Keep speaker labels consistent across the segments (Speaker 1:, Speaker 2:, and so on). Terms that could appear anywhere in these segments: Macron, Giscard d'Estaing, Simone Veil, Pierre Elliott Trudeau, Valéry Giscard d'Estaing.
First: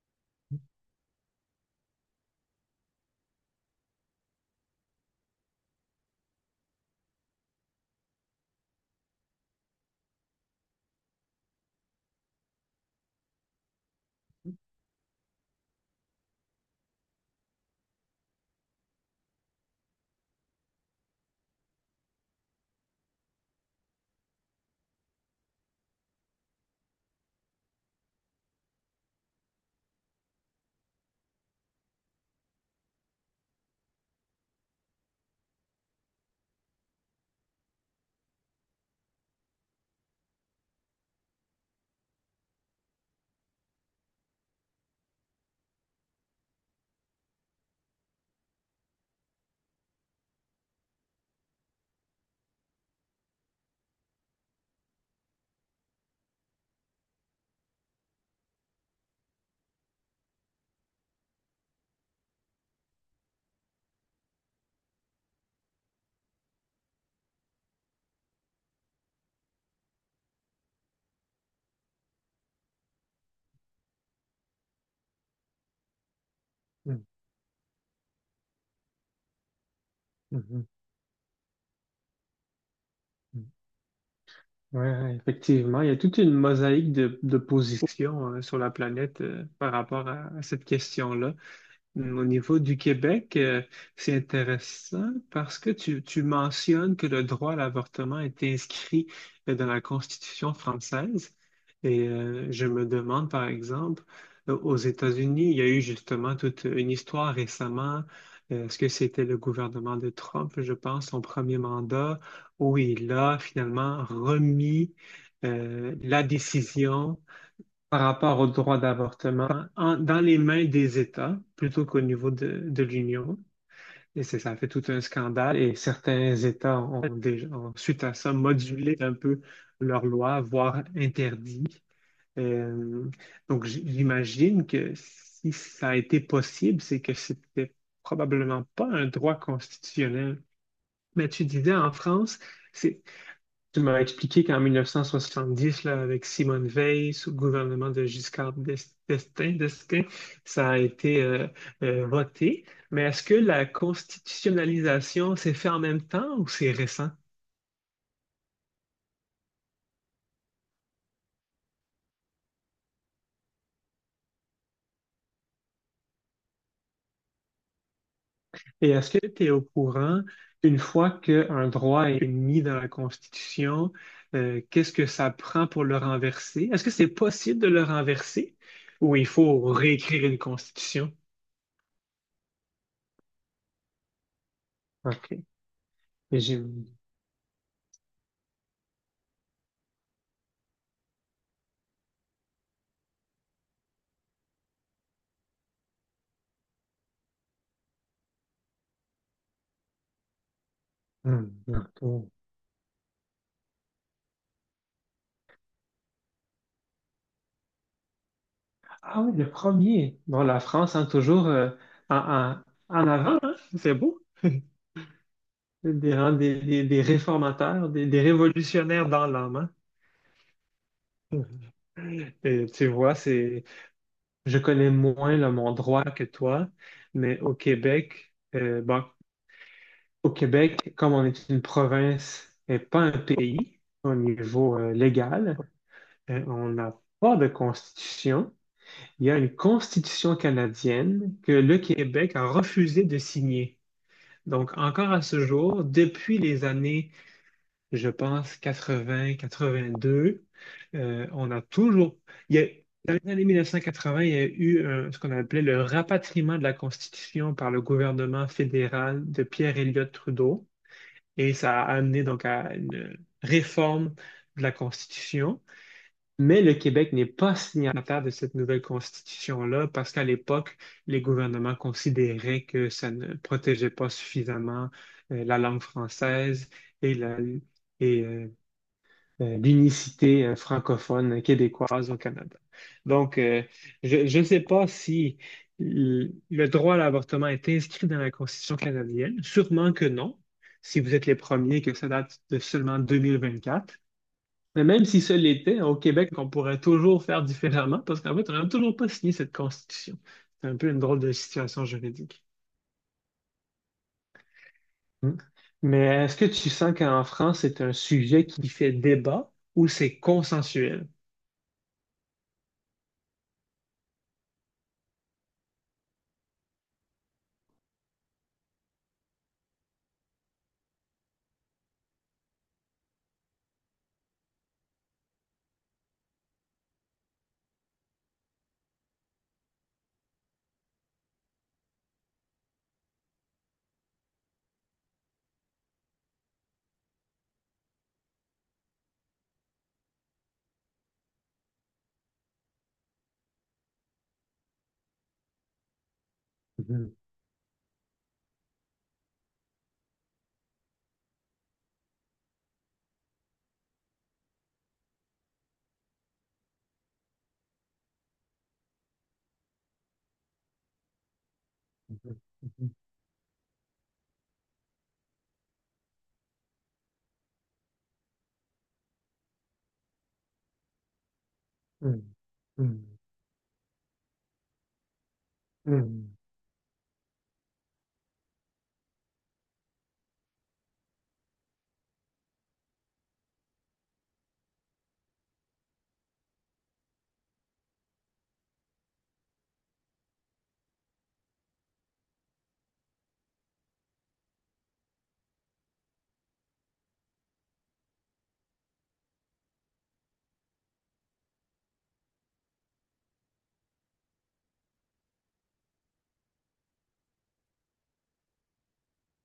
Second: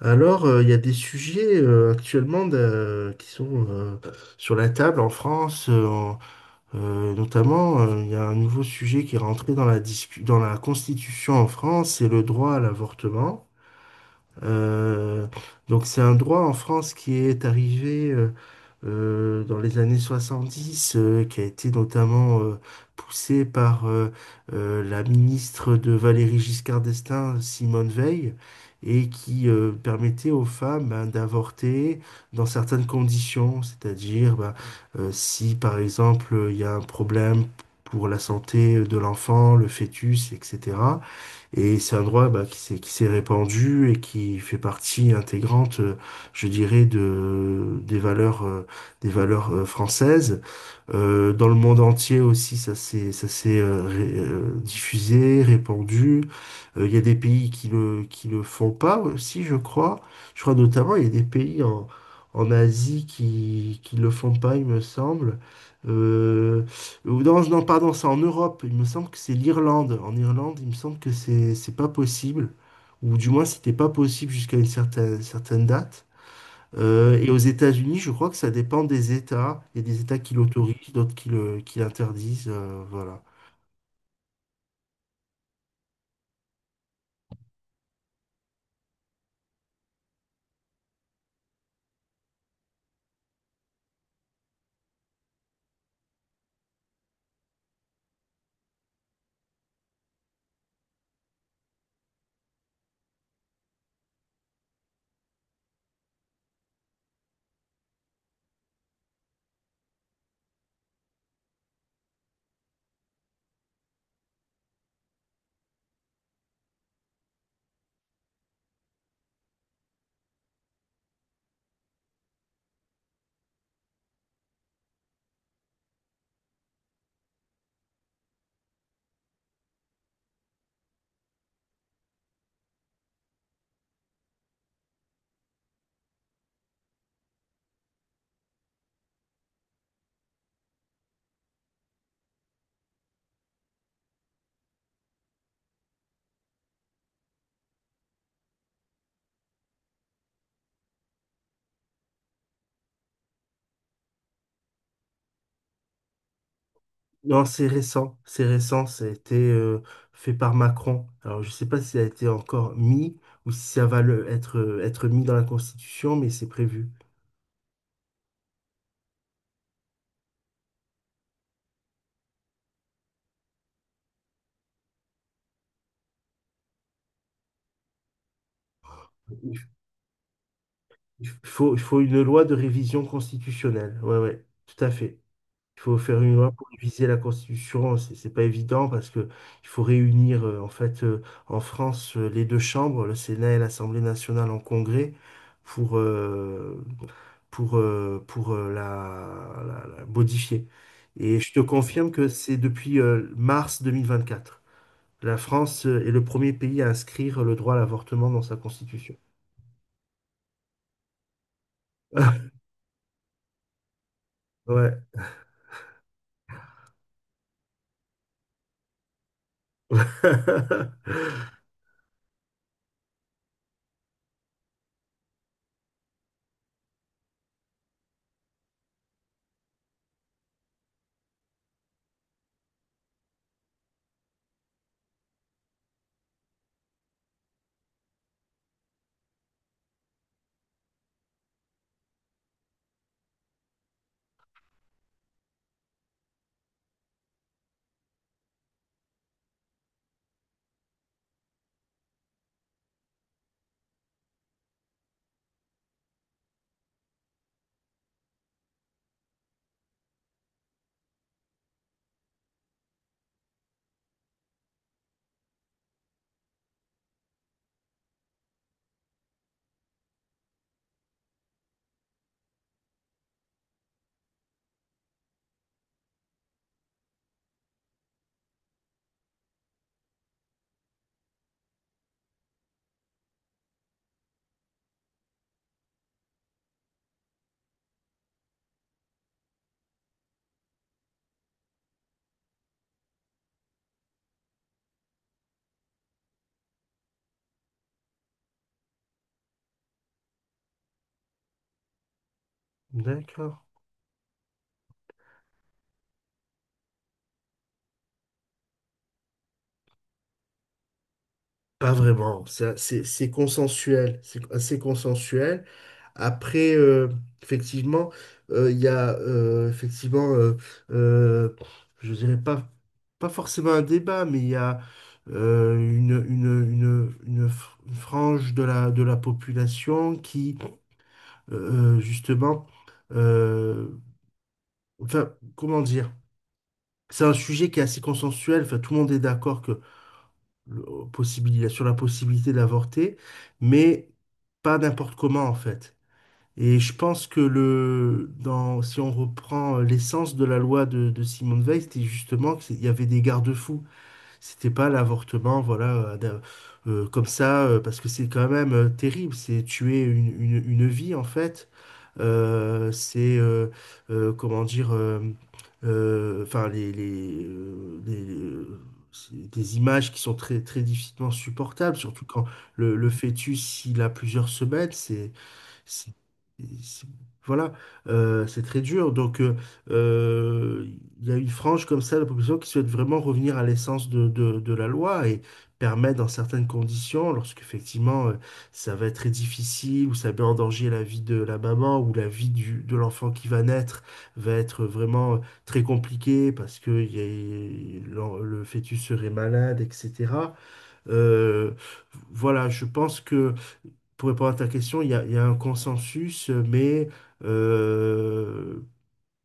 Speaker 1: Alors, il y a des sujets actuellement qui sont sur la table en France, notamment, il y a un nouveau sujet qui est rentré dans la dans la Constitution en France, c'est le droit à l'avortement. Euh, donc c'est un droit en France qui est arrivé dans les années 70, qui a été notamment poussé par la ministre de Valéry Giscard d'Estaing, Simone Veil, et qui permettait aux femmes ben, d'avorter dans certaines conditions, c'est-à-dire ben, si par exemple il y a un problème pour la santé de l'enfant, le fœtus, etc. Et c'est un droit bah, qui s'est répandu et qui fait partie intégrante, je dirais, de des valeurs françaises. Dans le monde entier aussi, ça s'est diffusé, répandu. Il y a des pays qui le font pas aussi, je crois. Je crois notamment il y a des pays en Asie qui le font pas, il me semble. Euh, ou non, non, pardon, c'est en Europe. Il me semble que c'est l'Irlande. En Irlande, il me semble que c'est pas possible, ou du moins c'était pas possible jusqu'à une certaine date.
Speaker 2: Mm,
Speaker 1: Et aux États-Unis, je crois que ça dépend des États. Il y a des États qui
Speaker 2: mhm,
Speaker 1: l'autorisent, d'autres qui l'interdisent. Voilà.
Speaker 2: mm. Ouais, ouais, effectivement, il y a toute une mosaïque de positions sur la planète par rapport à cette question-là. Au niveau du Québec, c'est intéressant parce que tu mentionnes que le droit à l'avortement est inscrit dans la Constitution française. Et je me demande, par exemple, aux États-Unis, il y a eu justement toute une histoire récemment. Est-ce que c'était le gouvernement de Trump, je pense, son premier mandat, où il a finalement remis la décision par rapport au droit d'avortement dans les mains des États plutôt qu'au niveau de l'Union. Et ça a fait tout un scandale et certains États ont, déjà, ont, suite à ça, modulé un peu leurs lois, voire interdit. Euh, donc j'imagine que si ça a été possible, c'est que c'était probablement pas un droit constitutionnel. Mais tu disais en France, c'est tu m'as expliqué qu'en 1970, là, avec Simone Veil, sous le gouvernement de d'Estaing, ça a été voté. Mais est-ce que la constitutionnalisation s'est faite en même temps ou c'est récent?
Speaker 1: Non, c'est récent. C'est récent. Ça a été fait par Macron. Alors, je ne sais pas si ça a été encore mis ou si ça va être mis dans la Constitution, mais c'est prévu.
Speaker 2: Et est-ce que tu es au courant, une fois qu'un droit est mis dans la Constitution, qu'est-ce que ça prend pour le renverser? Est-ce que c'est possible de le renverser ou il
Speaker 1: Il
Speaker 2: faut
Speaker 1: f-
Speaker 2: réécrire une Constitution?
Speaker 1: il faut une loi de révision constitutionnelle. Ouais, ouais, tout à fait.
Speaker 2: OK.
Speaker 1: Il faut faire une
Speaker 2: Et
Speaker 1: loi
Speaker 2: J'ai-
Speaker 1: pour réviser la Constitution. C'est pas évident parce que il faut réunir en fait en France les deux chambres, le Sénat et l'Assemblée nationale en congrès pour euh, pour la modifier. Et je
Speaker 2: Hmm,
Speaker 1: te confirme que
Speaker 2: non.
Speaker 1: c'est depuis mars 2024. La France est le premier pays à inscrire le droit à l'avortement dans sa Constitution.
Speaker 2: Ah oui, le premier. Bon, la France, hein, toujours en, en- en avant, hein. C'est beau.
Speaker 1: Ouais.
Speaker 2: Des, hein, des réformateurs, des révolutionnaires dans l'âme, hein. Et tu vois, c'est, je connais moins là, mon droit que toi, mais au Québec, bon, au Québec, comme on est une province et pas un pays au niveau légal, on n'a pas de constitution. Il y a une constitution canadienne que le Québec a refusé de signer. Donc, encore à ce jour, depuis les années, je pense, 80, 82, on a toujours... Il y a, dans les années 1980, il y a eu ce qu'on appelait le rapatriement de la Constitution par le gouvernement fédéral de Pierre Elliott Trudeau. Et ça a amené donc à une réforme de la Constitution. Mais le Québec n'est pas signataire de cette nouvelle constitution-là parce qu'à l'époque, les gouvernements considéraient que ça ne protégeait pas suffisamment la langue française et et, euh, l'unicité francophone québécoise au Canada. Donc, je ne sais pas si le droit à l'avortement est inscrit dans la Constitution canadienne. Sûrement que non, si vous êtes les premiers, que ça date de seulement 2024. Mais même si ce l'était, au Québec, on pourrait toujours faire différemment parce qu'en fait, on n'a toujours pas signé cette constitution. C'est un peu une drôle de situation juridique.
Speaker 1: D'accord.
Speaker 2: Hmm. Mais est-ce que tu sens qu'en France, c'est un sujet qui fait débat ou c'est consensuel?
Speaker 1: Pas vraiment, ça, c'est consensuel, c'est assez consensuel. Après, effectivement, il y a effectivement, euh, je dirais pas, forcément un débat, mais il y a une frange de la population qui, justement, euh, enfin, comment dire? C'est un sujet qui est assez consensuel, enfin, tout le monde est d'accord sur la possibilité d'avorter, mais pas n'importe comment en fait. Et je
Speaker 2: Mhm,
Speaker 1: pense que si on reprend l'essence de la loi de Simone Veil, c'était justement qu'il y avait des garde-fous. C'était pas l'avortement, voilà, comme ça, parce que c'est quand même terrible, c'est tuer une vie en fait.
Speaker 2: mhm,
Speaker 1: Euh, c'est, euh, Comment dire, enfin, c'est des images qui sont très, très difficilement supportables, surtout quand le
Speaker 2: mhm,
Speaker 1: fœtus, il a plusieurs semaines, c'est-
Speaker 2: mhm,
Speaker 1: c'est- voilà, c'est très dur. Donc, euh, il y a une frange comme ça de la population qui souhaite vraiment revenir à l'essence de la loi et permettre, dans certaines conditions, lorsqu'effectivement ça va être très difficile ou ça met en danger la vie de la maman ou la vie de l'enfant qui va naître, va être vraiment très compliquée parce que le fœtus serait malade, etc. Euh, voilà, je pense que pour répondre à ta question, il y a un consensus, mais euh,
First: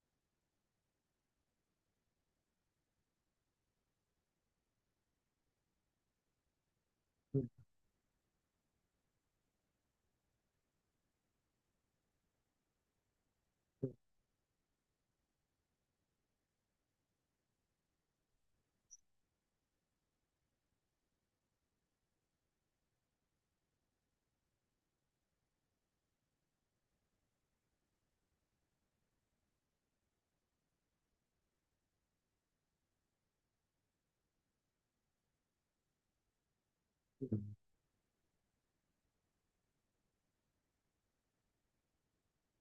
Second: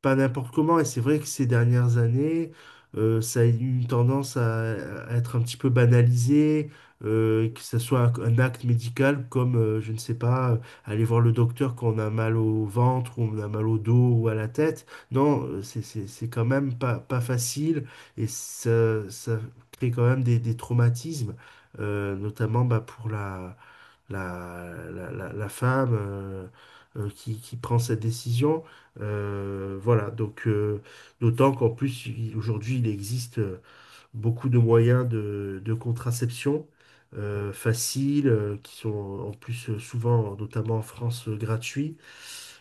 Speaker 1: pas n'importe comment. Et c'est vrai que ces dernières années, ça a eu une tendance à être un petit peu banalisé,
Speaker 2: mhm,
Speaker 1: que ce soit un acte médical comme, je ne sais pas, aller voir le docteur quand on a mal au ventre, ou on a mal au dos ou à la tête. Non, c'est quand même pas, pas facile et ça crée quand même des traumatismes, notamment bah, pour la femme qui prend cette décision. Voilà, donc d'autant qu'en plus, aujourd'hui, il existe, beaucoup de moyens de contraception
Speaker 2: mhm,
Speaker 1: faciles, qui sont en plus souvent, notamment en France, gratuits.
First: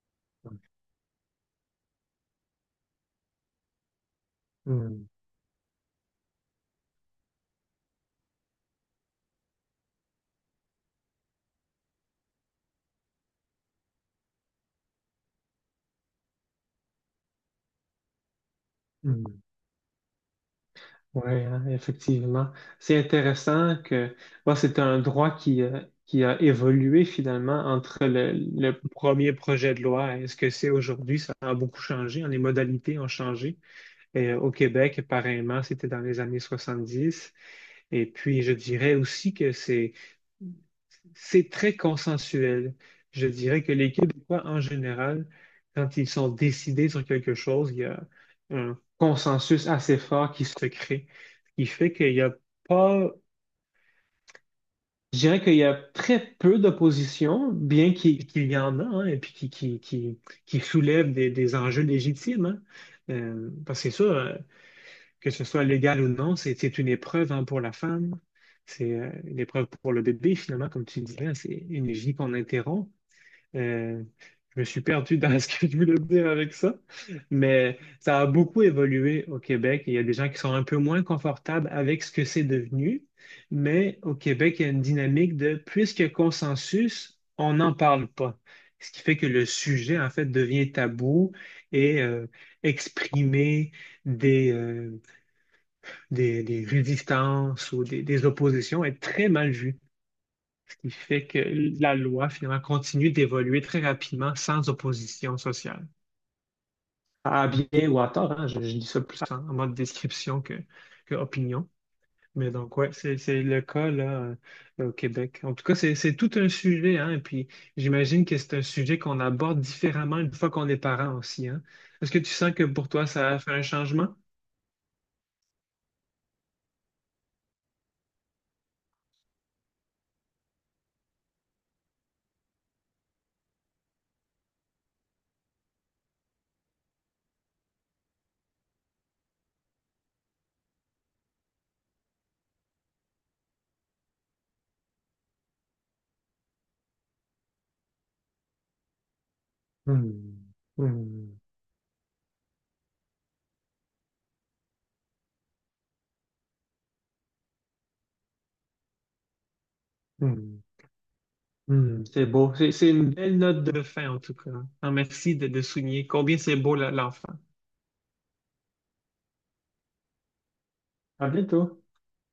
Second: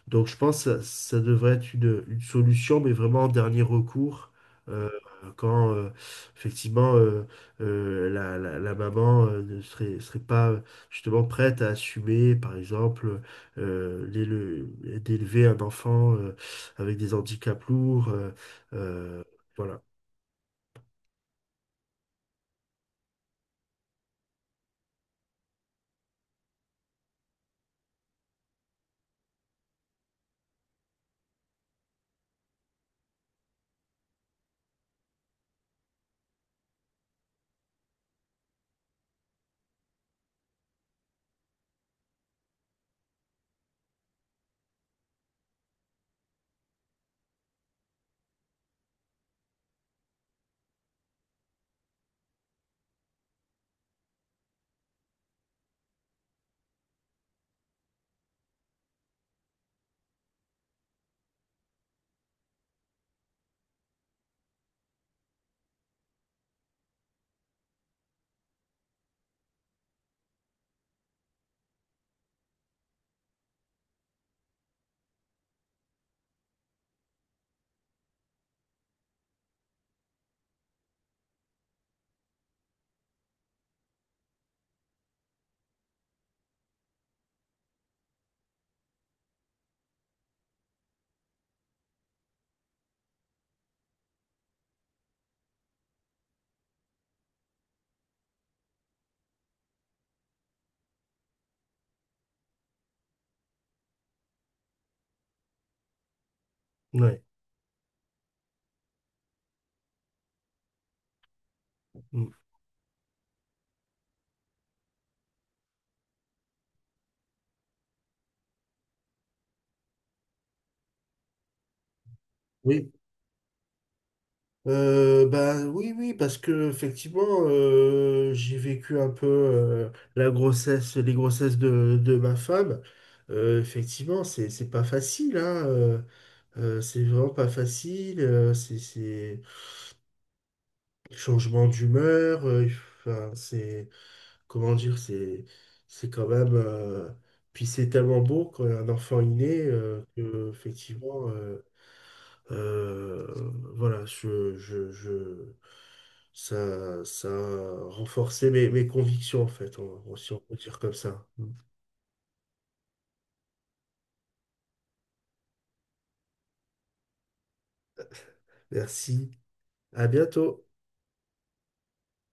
Speaker 1: Donc je pense que ça devrait être une solution, mais vraiment en dernier recours,
Speaker 2: mhm,
Speaker 1: euh,
Speaker 2: mhm,
Speaker 1: quand effectivement la maman ne serait pas justement prête à assumer, par exemple, d'élever un enfant avec des handicaps lourds.
Speaker 2: mhm,
Speaker 1: Euh,
Speaker 2: mhm.
Speaker 1: voilà.
Speaker 2: Oui, hein, effectivement. C'est intéressant que bon, c'est un droit qui a évolué finalement entre le premier projet de loi et ce que c'est aujourd'hui. Ça a beaucoup changé, hein. Les modalités ont changé. Et, au Québec, pareillement, c'était dans les années 70. Et puis, je dirais aussi que c'est très consensuel. Je dirais que les Québécois, en général, quand ils sont décidés sur quelque chose, il y a un consensus assez fort qui se crée, ce qui fait qu'il n'y a pas, je dirais qu'il y a très peu d'opposition, bien qu'il y en a, hein, et puis qui soulève des enjeux légitimes, hein. Parce que c'est sûr, que ce soit légal ou non, c'est une épreuve hein, pour la femme, c'est une épreuve pour le bébé, finalement, comme tu disais, hein, c'est une vie qu'on interrompt. Euh, je me suis perdu dans ce que je voulais dire avec ça, mais ça a beaucoup évolué au Québec et il y a des gens qui sont un peu moins confortables avec ce que c'est devenu, mais au Québec, il y a une dynamique de puisqu'il y a consensus, on n'en parle pas. Ce qui fait que le sujet, en fait, devient tabou et exprimer des, euh, des résistances ou des oppositions est très mal vu qui fait que la loi, finalement, continue d'évoluer très rapidement sans opposition sociale.
Speaker 1: Ouais.
Speaker 2: À bien ou à tort, hein, je dis ça plus en mode description que opinion.
Speaker 1: Mm.
Speaker 2: Mais donc, ouais, c'est le cas là, au Québec. En tout cas, c'est tout un sujet, hein, et puis j'imagine que c'est un sujet qu'on aborde différemment une fois qu'on est parent aussi, hein. Est-ce que tu sens que pour
Speaker 1: Oui.
Speaker 2: toi, ça a fait un changement?
Speaker 1: Bah, oui, oui, parce que effectivement, j'ai vécu un peu la grossesse, les grossesses de ma femme. Effectivement, c'est pas facile, hein, c'est vraiment pas facile. C'est changement d'humeur. Enfin, c'est comment dire, c'est quand même. Puis c'est tellement beau quand un enfant est né que
Speaker 2: Hmm.
Speaker 1: effectivement.
Speaker 2: Hmm.
Speaker 1: Euh, voilà, ça a renforcé mes convictions, en fait, si on peut
Speaker 2: Hmm.
Speaker 1: dire comme ça.
Speaker 2: Hmm, c'est beau. C'est une belle note de fin, en tout cas. Ah, merci de souligner combien c'est beau, l'enfant.
Speaker 1: Merci, à bientôt.
Speaker 2: À bientôt.